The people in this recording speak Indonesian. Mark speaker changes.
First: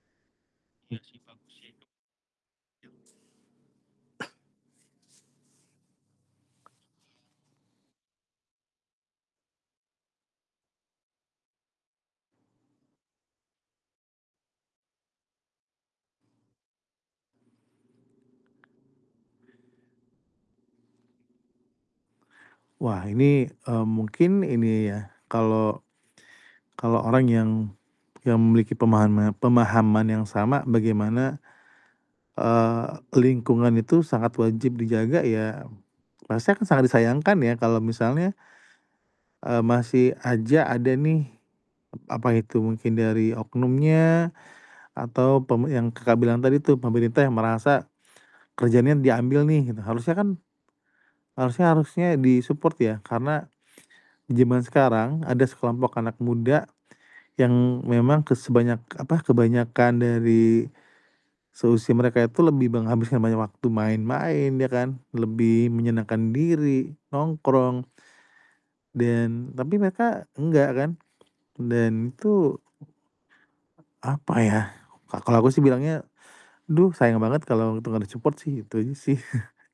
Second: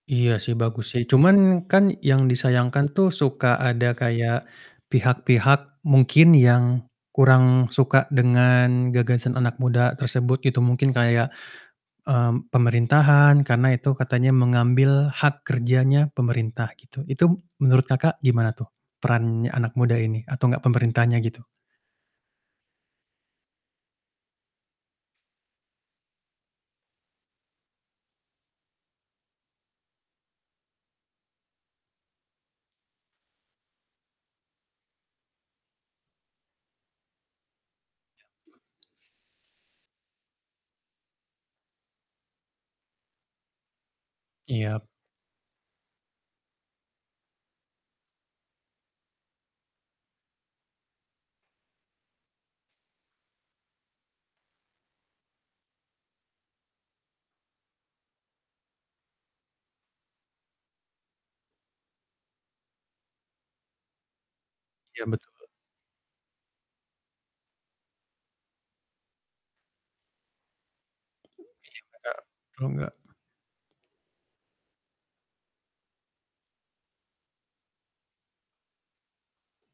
Speaker 1: Iya sih bagus sih, cuman kan yang disayangkan tuh suka ada kayak pihak-pihak mungkin yang kurang suka dengan gagasan anak muda tersebut. Itu mungkin kayak, mmm, pemerintahan karena itu katanya mengambil hak kerjanya pemerintah gitu. Itu menurut Kakak, gimana tuh peran anak muda ini atau enggak pemerintahannya gitu?
Speaker 2: Wah ini, mmm, mungkin ini ya kalau, kalau orang yang yang memiliki pemahana pemahaman yang sama bagaimana, eee, lingkungan itu sangat wajib dijaga ya, rasanya akan sangat disayangkan ya kalau misalnya eee, masih aja ada nih, ep apa itu, mungkin dari oknumnya
Speaker 1: Iyap.
Speaker 2: atau pem yang Kakak bilang tadi tuh, pemerintah yang merasa kerjaannya diambil nih gitu. Harusnya kan, harusnya harusnya di-support ya, karena zaman sekarang ada sekelompok anak muda yang memang ke sebanyak apa, kebanyakan dari seusia mereka itu lebih menghabiskan banyak waktu main-main ya kan,
Speaker 1: Iya betul.
Speaker 2: lebih menyenangkan diri, nongkrong dan tapi mereka enggak kan?
Speaker 1: Iya
Speaker 2: Dan
Speaker 1: Kakak,
Speaker 2: itu
Speaker 1: kalau nggak?
Speaker 2: apa ya? Ka kalau gue sih bilangnya, "Aduh, sayang banget kalo itu gak di-support sih," itu aja sih.